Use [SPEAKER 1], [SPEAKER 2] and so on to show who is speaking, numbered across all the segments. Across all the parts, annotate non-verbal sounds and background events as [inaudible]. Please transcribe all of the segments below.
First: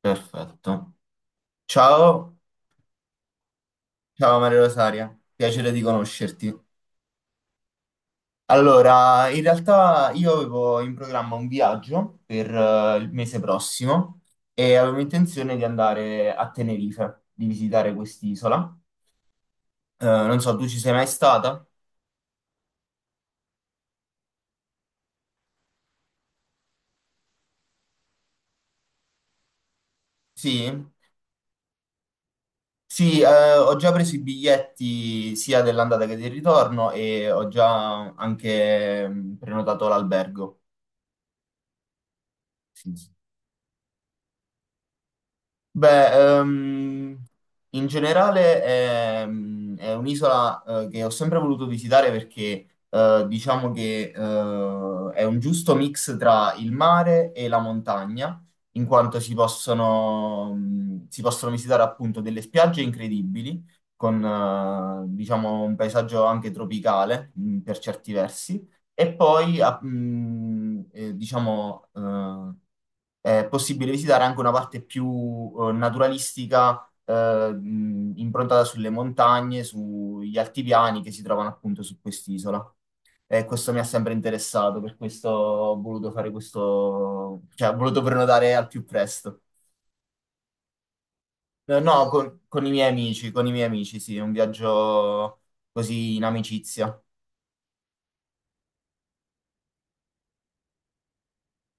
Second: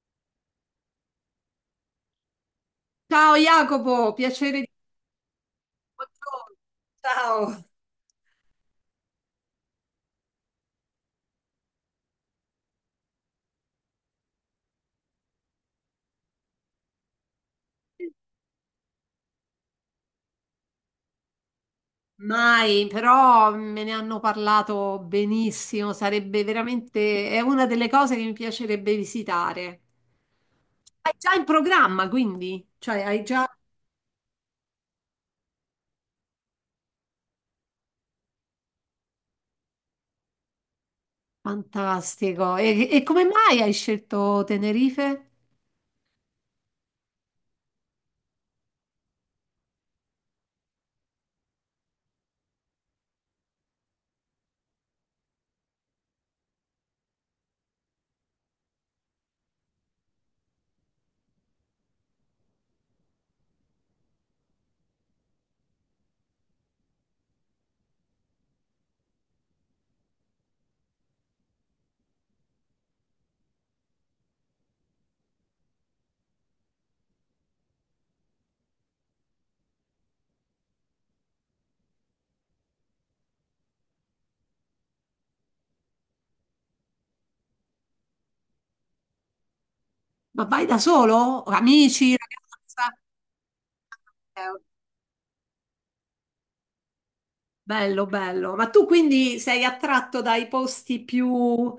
[SPEAKER 1] Perfetto. Ciao,
[SPEAKER 2] Ciao Jacopo,
[SPEAKER 1] ciao Maria
[SPEAKER 2] piacere di
[SPEAKER 1] Rosaria, piacere di conoscerti.
[SPEAKER 2] Buongiorno. Ciao.
[SPEAKER 1] Allora, in realtà io avevo in programma un viaggio per il mese prossimo e avevo intenzione di andare a Tenerife, di visitare quest'isola. Non so, tu ci sei mai stata?
[SPEAKER 2] Mai, però me ne hanno parlato benissimo, sarebbe veramente, è una delle cose che mi piacerebbe visitare.
[SPEAKER 1] Sì?
[SPEAKER 2] Hai già in programma, quindi? Cioè,
[SPEAKER 1] Sì,
[SPEAKER 2] hai già...
[SPEAKER 1] ho già preso i biglietti sia dell'andata che del ritorno e ho già anche prenotato l'albergo.
[SPEAKER 2] Fantastico. E,
[SPEAKER 1] Sì.
[SPEAKER 2] e
[SPEAKER 1] Sì.
[SPEAKER 2] come mai hai scelto Tenerife?
[SPEAKER 1] Beh, in generale è un'isola che ho sempre voluto visitare perché diciamo che è un giusto mix tra il mare e la montagna, in quanto si si possono visitare appunto delle spiagge incredibili, con diciamo un paesaggio anche tropicale per certi versi, e poi diciamo è possibile visitare anche una parte più naturalistica, improntata sulle montagne, sugli altipiani che si trovano appunto su quest'isola. E questo mi ha sempre interessato, per questo ho voluto fare questo, cioè ho voluto prenotare al più presto.
[SPEAKER 2] Ma vai da solo?
[SPEAKER 1] No,
[SPEAKER 2] Amici,
[SPEAKER 1] con i miei
[SPEAKER 2] ragazza?
[SPEAKER 1] amici, con i miei amici, sì, è un viaggio così in amicizia.
[SPEAKER 2] Bello, bello. Ma tu quindi sei attratto dai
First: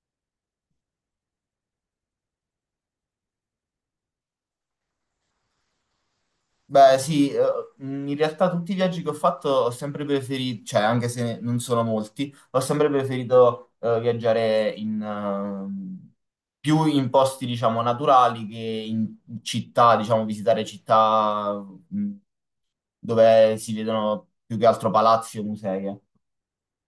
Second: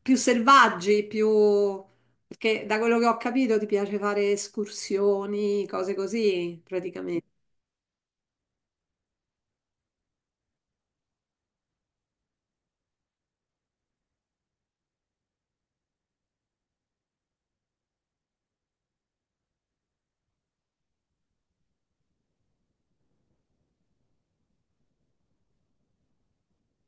[SPEAKER 2] più selvaggi, più... Perché da quello che ho capito ti piace fare escursioni, cose così,
[SPEAKER 1] Beh,
[SPEAKER 2] praticamente.
[SPEAKER 1] sì, in realtà tutti i viaggi che ho fatto ho sempre preferito, cioè anche se non sono molti, ho sempre preferito viaggiare in, più in posti, diciamo, naturali che in città, diciamo, visitare città mh, dove si vedono più che altro palazzi o musei. Eh.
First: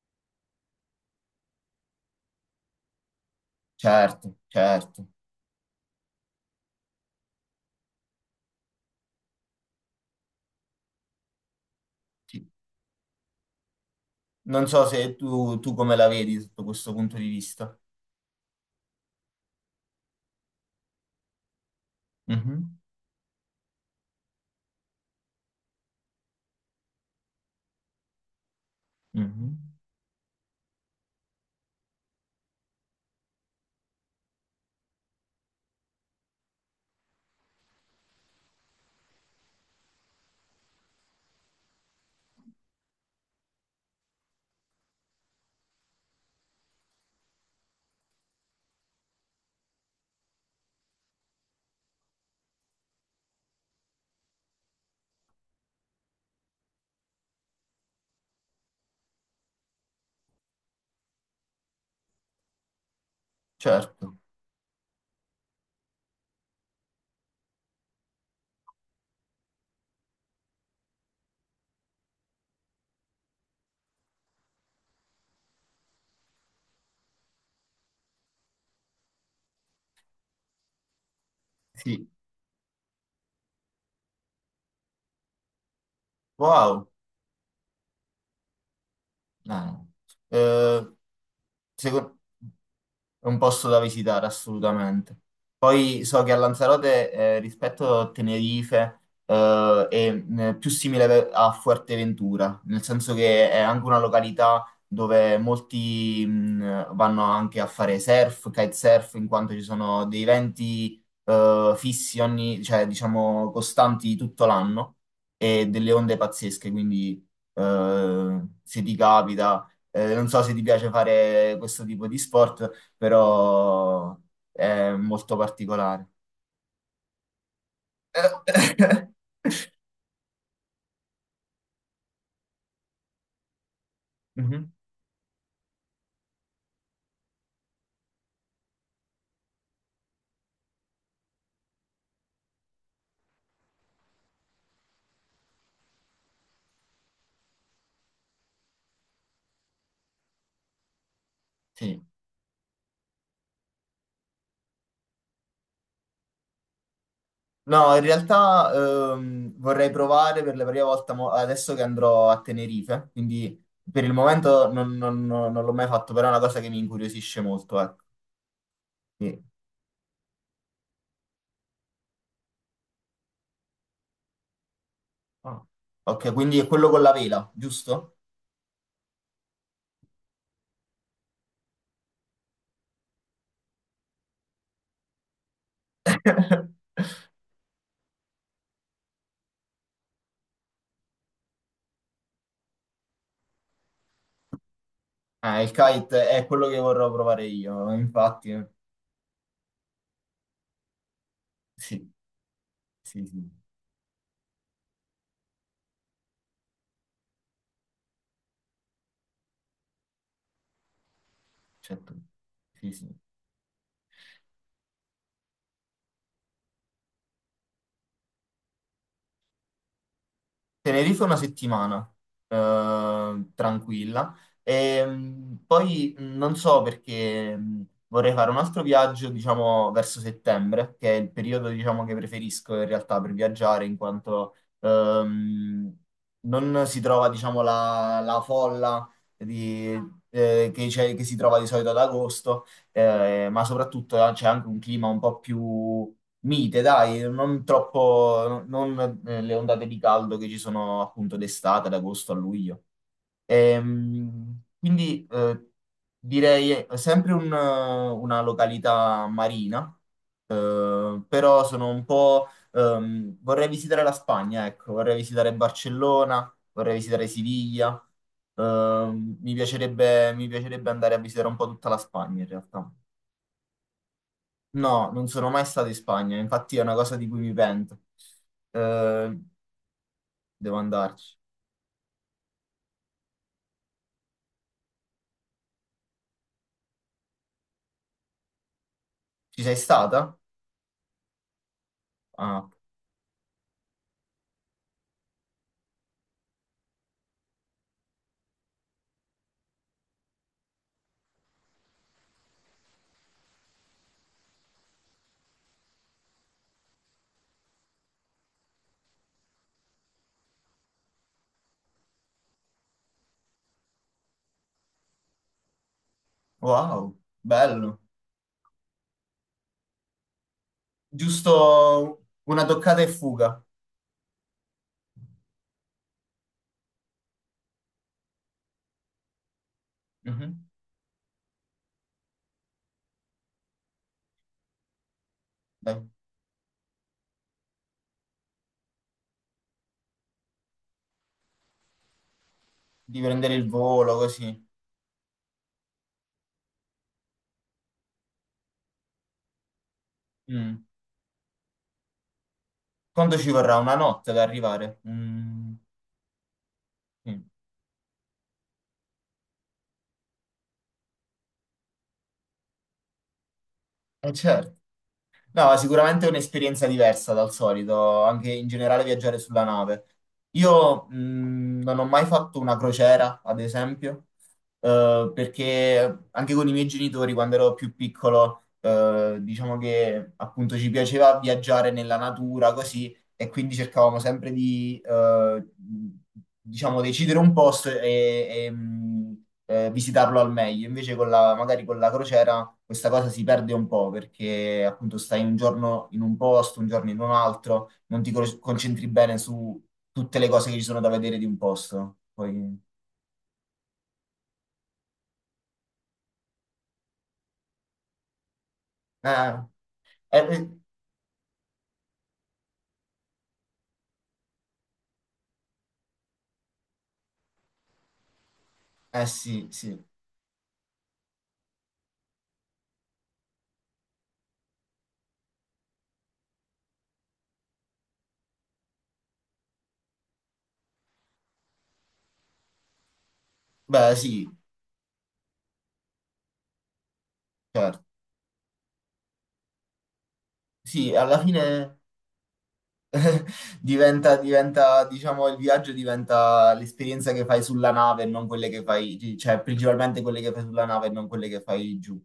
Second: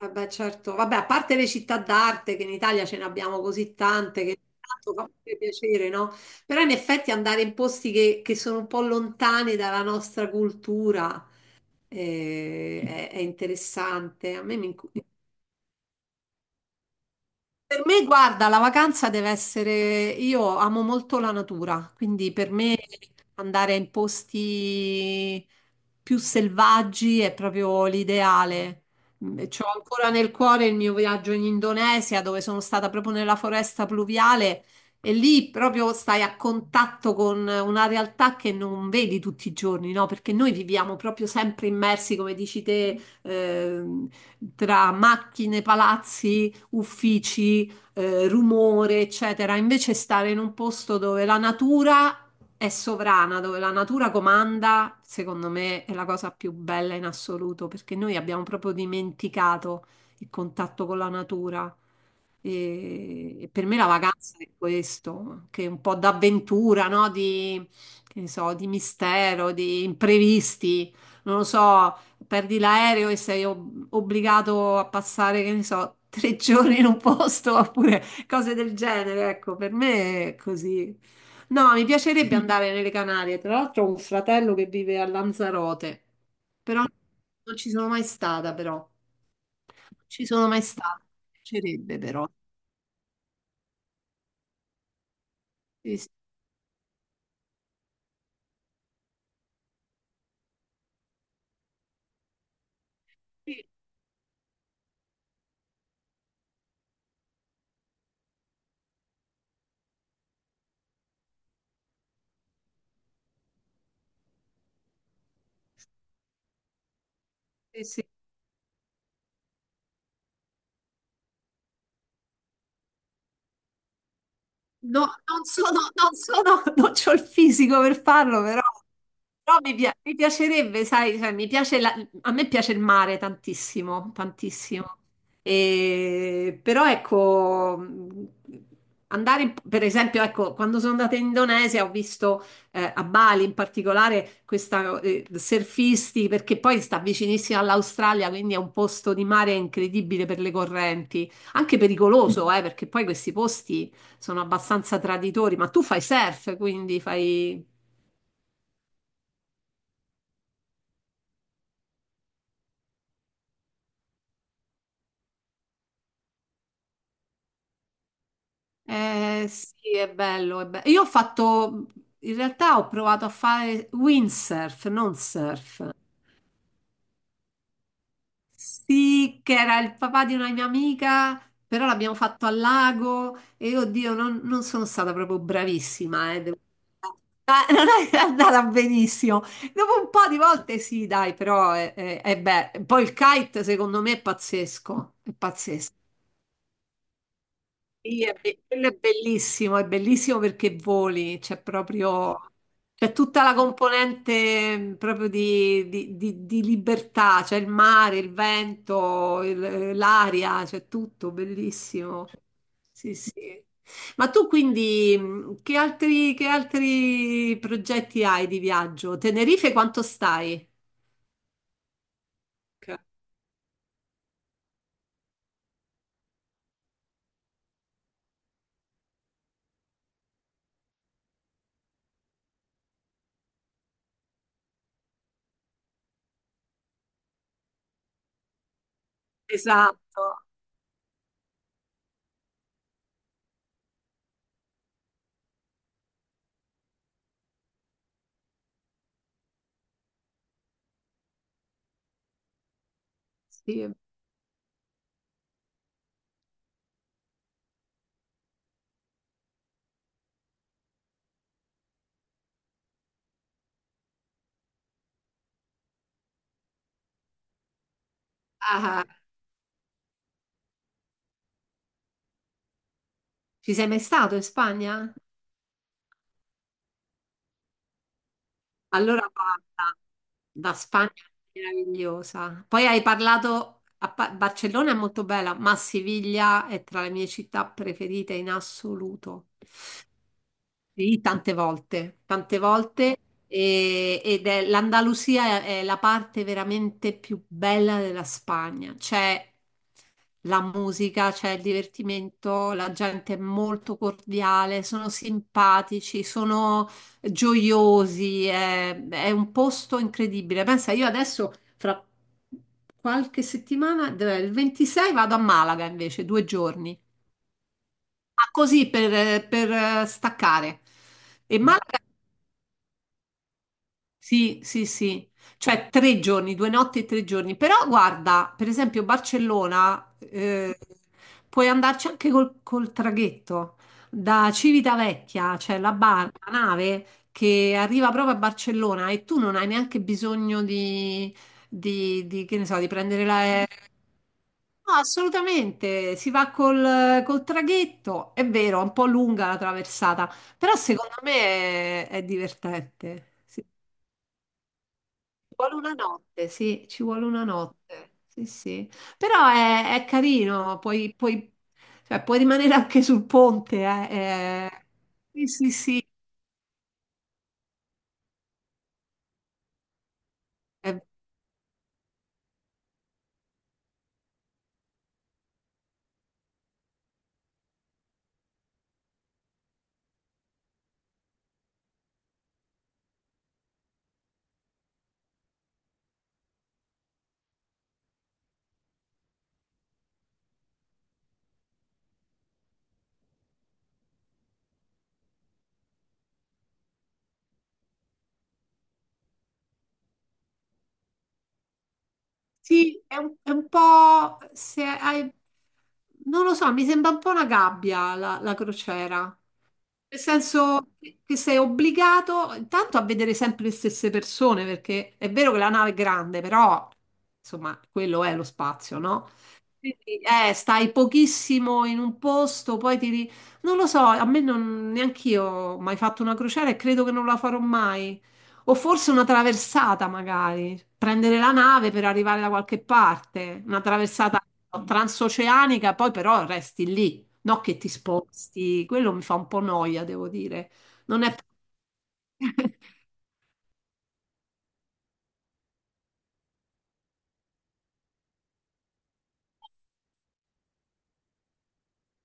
[SPEAKER 2] Vabbè, certo. Vabbè, a parte le città d'arte, che in Italia ce ne abbiamo così tante,
[SPEAKER 1] Certo,
[SPEAKER 2] che tanto
[SPEAKER 1] certo.
[SPEAKER 2] fa pure piacere, no? Però in effetti andare in posti che sono un po' lontani dalla nostra cultura
[SPEAKER 1] Sì.
[SPEAKER 2] eh, è interessante. A me
[SPEAKER 1] Non
[SPEAKER 2] mi...
[SPEAKER 1] so
[SPEAKER 2] incuriosisce.
[SPEAKER 1] se tu come la vedi sotto questo punto di vista.
[SPEAKER 2] Per me, guarda, la vacanza deve essere... Io amo molto la natura, quindi per me
[SPEAKER 1] Mhm.
[SPEAKER 2] andare in posti più selvaggi è proprio l'ideale. Mm,
[SPEAKER 1] Mhm.
[SPEAKER 2] c'ho ancora nel cuore il mio viaggio in Indonesia, dove sono stata proprio nella foresta pluviale e lì proprio stai a contatto con una realtà che non vedi tutti i giorni, no? Perché noi viviamo proprio sempre immersi, come dici te, tra macchine, palazzi uffici, rumore, eccetera. Invece stare in un posto dove la natura è sovrana, dove la natura comanda, secondo me è la cosa più bella in assoluto, perché noi abbiamo proprio dimenticato il contatto con la natura. E per me la
[SPEAKER 1] Certo,
[SPEAKER 2] vacanza è questo, che è un po' d'avventura, no? Di, che ne so, di mistero, di imprevisti. Non lo so, perdi l'aereo e sei obbligato a passare, che ne so, tre [laughs] giorni in un posto oppure cose del genere. Ecco, per me è così. No, mi
[SPEAKER 1] sì.
[SPEAKER 2] piacerebbe andare nelle Canarie. Tra l'altro ho un fratello che vive a Lanzarote, però
[SPEAKER 1] Wow.
[SPEAKER 2] non ci sono mai stata, però. Non
[SPEAKER 1] Ah.
[SPEAKER 2] ci sono mai
[SPEAKER 1] Eh,
[SPEAKER 2] stata. Mi piacerebbe,
[SPEAKER 1] secondo...
[SPEAKER 2] però.
[SPEAKER 1] È un posto da visitare assolutamente.
[SPEAKER 2] Sì,
[SPEAKER 1] Poi
[SPEAKER 2] sì,
[SPEAKER 1] so che a Lanzarote, rispetto a Tenerife, è più simile a Fuerteventura, nel senso che è
[SPEAKER 2] sì,
[SPEAKER 1] anche una località dove molti vanno anche a fare surf, kitesurf, in quanto ci sono dei venti fissi ogni, cioè diciamo costanti tutto l'anno e delle onde pazzesche, quindi
[SPEAKER 2] sì, sì.
[SPEAKER 1] se ti capita, non so se ti piace fare questo tipo di sport, però è
[SPEAKER 2] No,
[SPEAKER 1] molto
[SPEAKER 2] non sono,
[SPEAKER 1] particolare.
[SPEAKER 2] non sono, [laughs] non c'ho il fisico per farlo, però,
[SPEAKER 1] [laughs]
[SPEAKER 2] però mi, mi piacerebbe, sai, cioè, a me piace il mare tantissimo,
[SPEAKER 1] Mhm.
[SPEAKER 2] tantissimo. Però ecco, andare, per esempio, ecco, quando sono andata in Indonesia ho visto a Bali in particolare questa surfisti, perché poi sta vicinissima all'Australia, quindi è un posto di mare incredibile per le correnti, anche
[SPEAKER 1] Sì.
[SPEAKER 2] pericoloso, perché poi questi posti sono abbastanza traditori, ma tu fai surf, quindi fai...
[SPEAKER 1] No, in realtà vorrei provare per la prima volta adesso che andrò a Tenerife, quindi per il momento non l'ho mai fatto, però è una cosa che mi incuriosisce molto, ecco. Sì.
[SPEAKER 2] Sì, è bello, è bello. Io ho fatto, in realtà ho provato a fare windsurf, non
[SPEAKER 1] Ah.
[SPEAKER 2] surf.
[SPEAKER 1] Ok, quindi è quello con la vela, giusto?
[SPEAKER 2] Sì, che era il papà di una mia amica, però l'abbiamo fatto al lago e oddio, non sono stata proprio bravissima, devo-
[SPEAKER 1] [laughs]
[SPEAKER 2] [laughs] Non è andata benissimo. Dopo un po' di volte sì, dai, però è bello. Poi il kite secondo me è pazzesco, è
[SPEAKER 1] Ah, il
[SPEAKER 2] pazzesco.
[SPEAKER 1] kite è quello che vorrò provare io,
[SPEAKER 2] Sì,
[SPEAKER 1] infatti,
[SPEAKER 2] quello è bellissimo perché voli, c'è
[SPEAKER 1] sì,
[SPEAKER 2] proprio, c'è
[SPEAKER 1] sì,
[SPEAKER 2] tutta
[SPEAKER 1] sì,
[SPEAKER 2] la componente proprio di, di libertà, c'è il mare, il vento, l'aria, c'è tutto,
[SPEAKER 1] certo,
[SPEAKER 2] bellissimo.
[SPEAKER 1] sì, sì.
[SPEAKER 2] Sì, sì. Ma tu quindi che altri progetti hai di viaggio? Tenerife quanto stai?
[SPEAKER 1] Tenerife una settimana, tranquilla. E, poi non so perché vorrei fare un altro viaggio, diciamo, verso settembre, che è il periodo, diciamo, che preferisco in realtà per viaggiare, in quanto non si trova, diciamo, la folla di-
[SPEAKER 2] Esatto.
[SPEAKER 1] che, che si trova di solito ad agosto, ma soprattutto c'è anche un clima un po' più mite, dai, non troppo, non le ondate di caldo che ci sono appunto d'estate, ad agosto a luglio.
[SPEAKER 2] Sì.
[SPEAKER 1] Ehm, quindi eh, direi sempre una località marina, però sono un po'... vorrei visitare la Spagna, ecco, vorrei visitare Barcellona, vorrei visitare Siviglia,
[SPEAKER 2] Ah,
[SPEAKER 1] mi piacerebbe andare a visitare un po' tutta la Spagna in realtà.
[SPEAKER 2] ci sei mai stato in
[SPEAKER 1] No,
[SPEAKER 2] Spagna?
[SPEAKER 1] non sono mai stato in Spagna, infatti è una cosa di cui mi pento.
[SPEAKER 2] Allora
[SPEAKER 1] Eh,
[SPEAKER 2] guarda, la
[SPEAKER 1] devo
[SPEAKER 2] Spagna
[SPEAKER 1] andarci.
[SPEAKER 2] è meravigliosa. Poi hai parlato, a Barcellona è molto bella, ma Siviglia è tra le mie città preferite in assoluto.
[SPEAKER 1] Ci sei stata?
[SPEAKER 2] Sì, tante
[SPEAKER 1] Ah,
[SPEAKER 2] volte, ed è l'Andalusia è la parte veramente più bella della Spagna. C'è la musica, c'è il divertimento, la gente è molto cordiale, sono simpatici, sono gioiosi, è un posto incredibile. Pensa, io adesso fra qualche settimana, dov'è? Il 26 vado a Malaga invece, due giorni.
[SPEAKER 1] wow, bello.
[SPEAKER 2] Ah, così per staccare. E mm. Malaga,
[SPEAKER 1] Giusto una toccata e fuga.
[SPEAKER 2] sì, sì, sì, cioè tre giorni, due notti e tre giorni. Però guarda, per esempio Barcellona,
[SPEAKER 1] Mhm.
[SPEAKER 2] puoi andarci anche col traghetto da Civitavecchia, cioè la,
[SPEAKER 1] Dai,
[SPEAKER 2] la nave che arriva proprio a Barcellona e tu non hai neanche bisogno di, di, che ne so, di
[SPEAKER 1] di
[SPEAKER 2] prendere.
[SPEAKER 1] prendere il volo così.
[SPEAKER 2] No, assolutamente, si va col traghetto, è vero, è un po' lunga la traversata, però
[SPEAKER 1] Mm.
[SPEAKER 2] secondo me è divertente.
[SPEAKER 1] Quanto ci
[SPEAKER 2] Sì, ci
[SPEAKER 1] vorrà? Una notte ad arrivare? Mm.
[SPEAKER 2] vuole una notte, sì, ci vuole
[SPEAKER 1] Sì.
[SPEAKER 2] una notte, sì, sì. Però è carino, puoi, puoi- cioè, puoi rimanere anche sul ponte,
[SPEAKER 1] Certo.
[SPEAKER 2] è- Sì, sì,
[SPEAKER 1] No, sicuramente è un'esperienza diversa dal solito, anche in generale viaggiare sulla nave.
[SPEAKER 2] è,
[SPEAKER 1] Io non ho mai fatto una crociera, ad esempio, perché anche con i miei genitori, quando ero più piccolo, diciamo che appunto ci piaceva viaggiare nella natura, così, e quindi cercavamo sempre diciamo, decidere un posto e visitarlo al meglio. Invece con la, magari con la crociera questa cosa si perde un po' perché appunto stai un giorno in un posto, un giorno in un altro, non ti concentri bene su tutte le cose che ci sono da vedere di un posto. Poi,
[SPEAKER 2] sì, è un po', se hai, non lo so, mi sembra un po' una gabbia la crociera.
[SPEAKER 1] eh,
[SPEAKER 2] Nel
[SPEAKER 1] eh, eh,
[SPEAKER 2] senso che sei obbligato intanto a vedere sempre le stesse persone, perché è vero che la nave è grande, però insomma, quello è lo spazio, no?
[SPEAKER 1] sì, sì,
[SPEAKER 2] Quindi, stai pochissimo in un posto, poi ti... ri- Non lo so, a me non... neanch'io ho mai fatto una crociera e credo che non la farò mai. O forse una traversata, magari. Prendere la nave per arrivare da qualche parte. Una
[SPEAKER 1] beh
[SPEAKER 2] traversata
[SPEAKER 1] sì,
[SPEAKER 2] transoceanica, poi però resti lì. No che ti
[SPEAKER 1] certo.
[SPEAKER 2] sposti. Quello mi fa un po' noia, devo dire.
[SPEAKER 1] Sì,
[SPEAKER 2] Non è...
[SPEAKER 1] alla fine
[SPEAKER 2] [laughs]
[SPEAKER 1] diciamo, il viaggio diventa l'esperienza che fai sulla nave e non quelle che fai, cioè principalmente quelle che fai sulla nave e non quelle che fai giù,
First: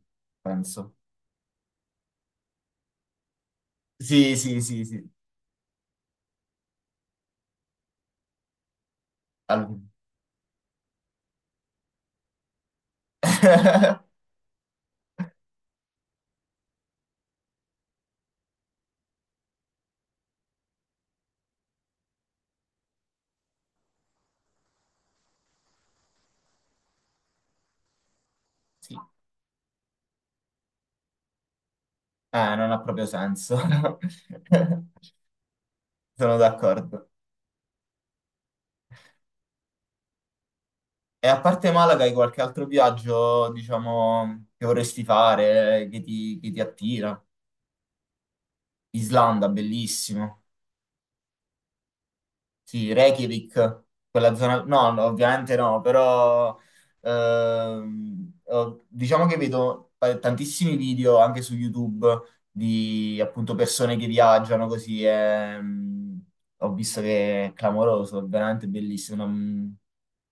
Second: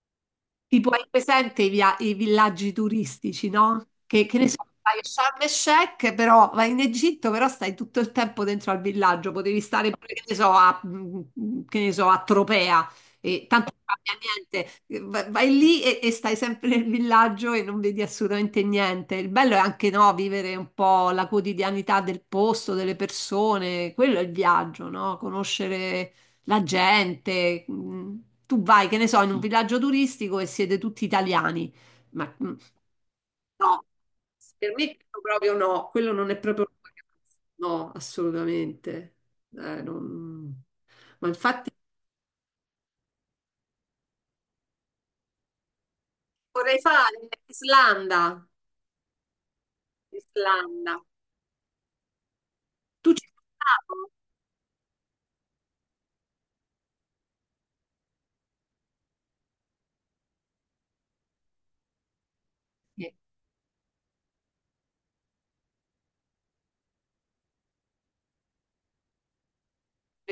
[SPEAKER 2] Tipo,
[SPEAKER 1] penso.
[SPEAKER 2] hai presente i, i villaggi turistici, no?
[SPEAKER 1] Sì,
[SPEAKER 2] Che ne so,
[SPEAKER 1] sì, sì,
[SPEAKER 2] vai a
[SPEAKER 1] sì.
[SPEAKER 2] Sharm el Sheikh, però vai in Egitto, però stai tutto il tempo dentro al villaggio, potevi
[SPEAKER 1] Al-
[SPEAKER 2] stare pure, che ne so, a, mm, che ne so, a Tropea, e tanto non cambia
[SPEAKER 1] [laughs]
[SPEAKER 2] niente. Vai, vai lì e stai sempre nel villaggio e non vedi assolutamente niente. Il bello è anche, no, vivere un po' la quotidianità del posto, delle persone, quello è il viaggio, no? Conoscere la gente. Mm, tu vai,
[SPEAKER 1] Sì.
[SPEAKER 2] che ne so, in un villaggio turistico e siete tutti italiani. Ma mm,
[SPEAKER 1] Non ha proprio senso.
[SPEAKER 2] no, per me
[SPEAKER 1] [laughs]
[SPEAKER 2] quello proprio no, quello non
[SPEAKER 1] Sono
[SPEAKER 2] è proprio una
[SPEAKER 1] d'accordo.
[SPEAKER 2] vacanza. No, assolutamente. Non-
[SPEAKER 1] E
[SPEAKER 2] Ma
[SPEAKER 1] a parte
[SPEAKER 2] infatti
[SPEAKER 1] Malaga, hai qualche altro viaggio, diciamo, che vorresti fare, che che ti
[SPEAKER 2] vorrei
[SPEAKER 1] attira?
[SPEAKER 2] fare Islanda.
[SPEAKER 1] Islanda, bellissimo.
[SPEAKER 2] Islanda.
[SPEAKER 1] Sì,
[SPEAKER 2] Tu ci sei
[SPEAKER 1] Reykjavik,
[SPEAKER 2] stato?
[SPEAKER 1] quella zona... No, no, ovviamente no, però diciamo che vedo tantissimi video anche su YouTube
[SPEAKER 2] Sì.
[SPEAKER 1] di appunto persone che viaggiano così e ho visto che è clamoroso, è veramente bellissimo,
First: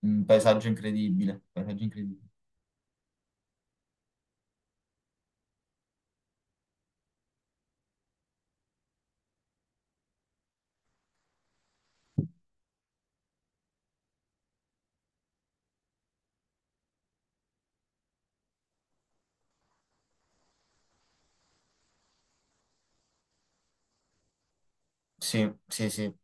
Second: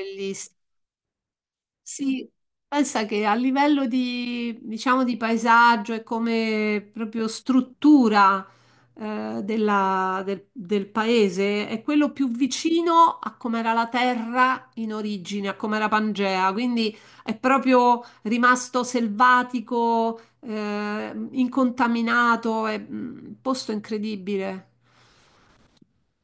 [SPEAKER 1] un paesaggio incredibile, paesaggio incredibile.
[SPEAKER 2] Sì, pensa che a livello di, diciamo, di paesaggio e come proprio struttura del, del paese è quello più vicino a come era la terra in origine, a come era Pangea, quindi è proprio rimasto selvatico, incontaminato, è mm, un posto incredibile.
[SPEAKER 1] Sì, sì, sì.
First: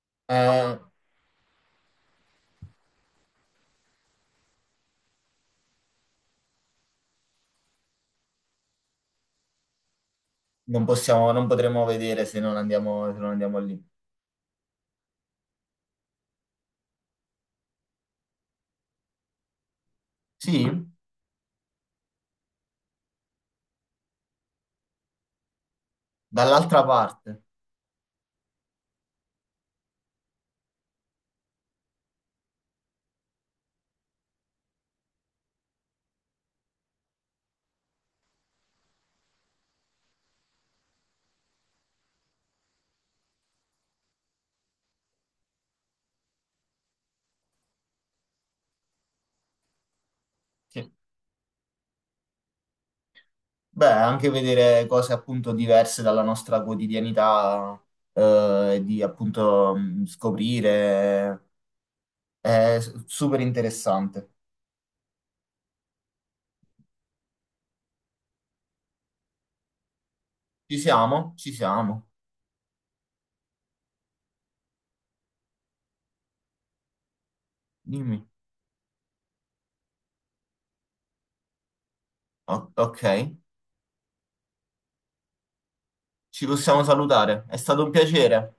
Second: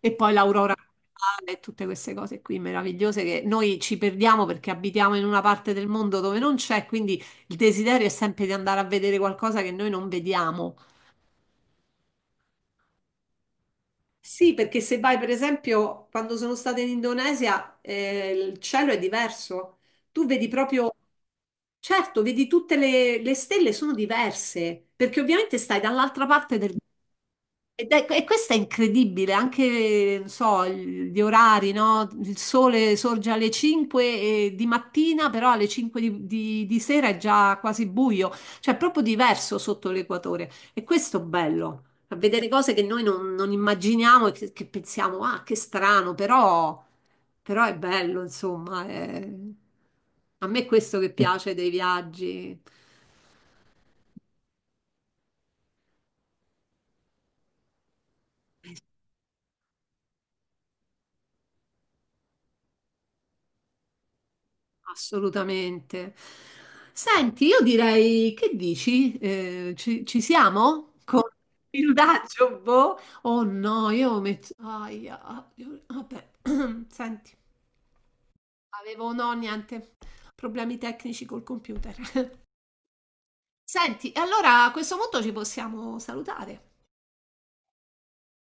[SPEAKER 2] E poi l'aurora
[SPEAKER 1] Eh,
[SPEAKER 2] boreale e tutte queste cose qui meravigliose che noi ci perdiamo perché abitiamo in una parte del mondo dove non c'è, quindi il desiderio è sempre di andare a vedere qualcosa che noi non vediamo.
[SPEAKER 1] non possiamo, non potremo vedere se non andiamo, se non andiamo lì.
[SPEAKER 2] Sì, perché se vai, per esempio, quando sono stata in Indonesia, il cielo è diverso. Tu vedi
[SPEAKER 1] Sì,
[SPEAKER 2] proprio, certo, vedi tutte le stelle sono diverse, perché ovviamente stai dall'altra parte del.
[SPEAKER 1] dall'altra parte.
[SPEAKER 2] E questo è incredibile, anche, non so, il- gli orari, no? Il sole sorge alle 5 di mattina, però alle 5 di, di sera è già quasi buio, cioè è proprio diverso sotto l'equatore. E questo è bello, a vedere cose che noi non, non immaginiamo e che pensiamo, ah, che strano, però, però è bello, insomma. È- A me è
[SPEAKER 1] Sì.
[SPEAKER 2] questo che piace dei viaggi.
[SPEAKER 1] Beh, anche vedere cose appunto diverse dalla nostra quotidianità, e di appunto scoprire, è super interessante.
[SPEAKER 2] Assolutamente. Senti, io direi, che dici? Ci
[SPEAKER 1] Ci
[SPEAKER 2] siamo? Con
[SPEAKER 1] siamo? Ci
[SPEAKER 2] il
[SPEAKER 1] siamo.
[SPEAKER 2] daggio, boh? Oh no, io metto... Aia, ah, io- vabbè, [clears throat] senti,
[SPEAKER 1] Dimmi.
[SPEAKER 2] avevo no, niente, problemi tecnici col computer. [laughs]
[SPEAKER 1] Ok,
[SPEAKER 2] Senti, e allora a questo punto ci possiamo
[SPEAKER 1] ci
[SPEAKER 2] salutare.
[SPEAKER 1] possiamo salutare. È stato un piacere.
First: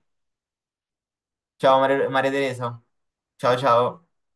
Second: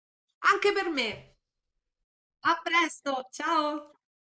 [SPEAKER 2] Anche per me.
[SPEAKER 1] Ciao Maria
[SPEAKER 2] A
[SPEAKER 1] Teresa.
[SPEAKER 2] presto,
[SPEAKER 1] Ciao
[SPEAKER 2] ciao!
[SPEAKER 1] ciao.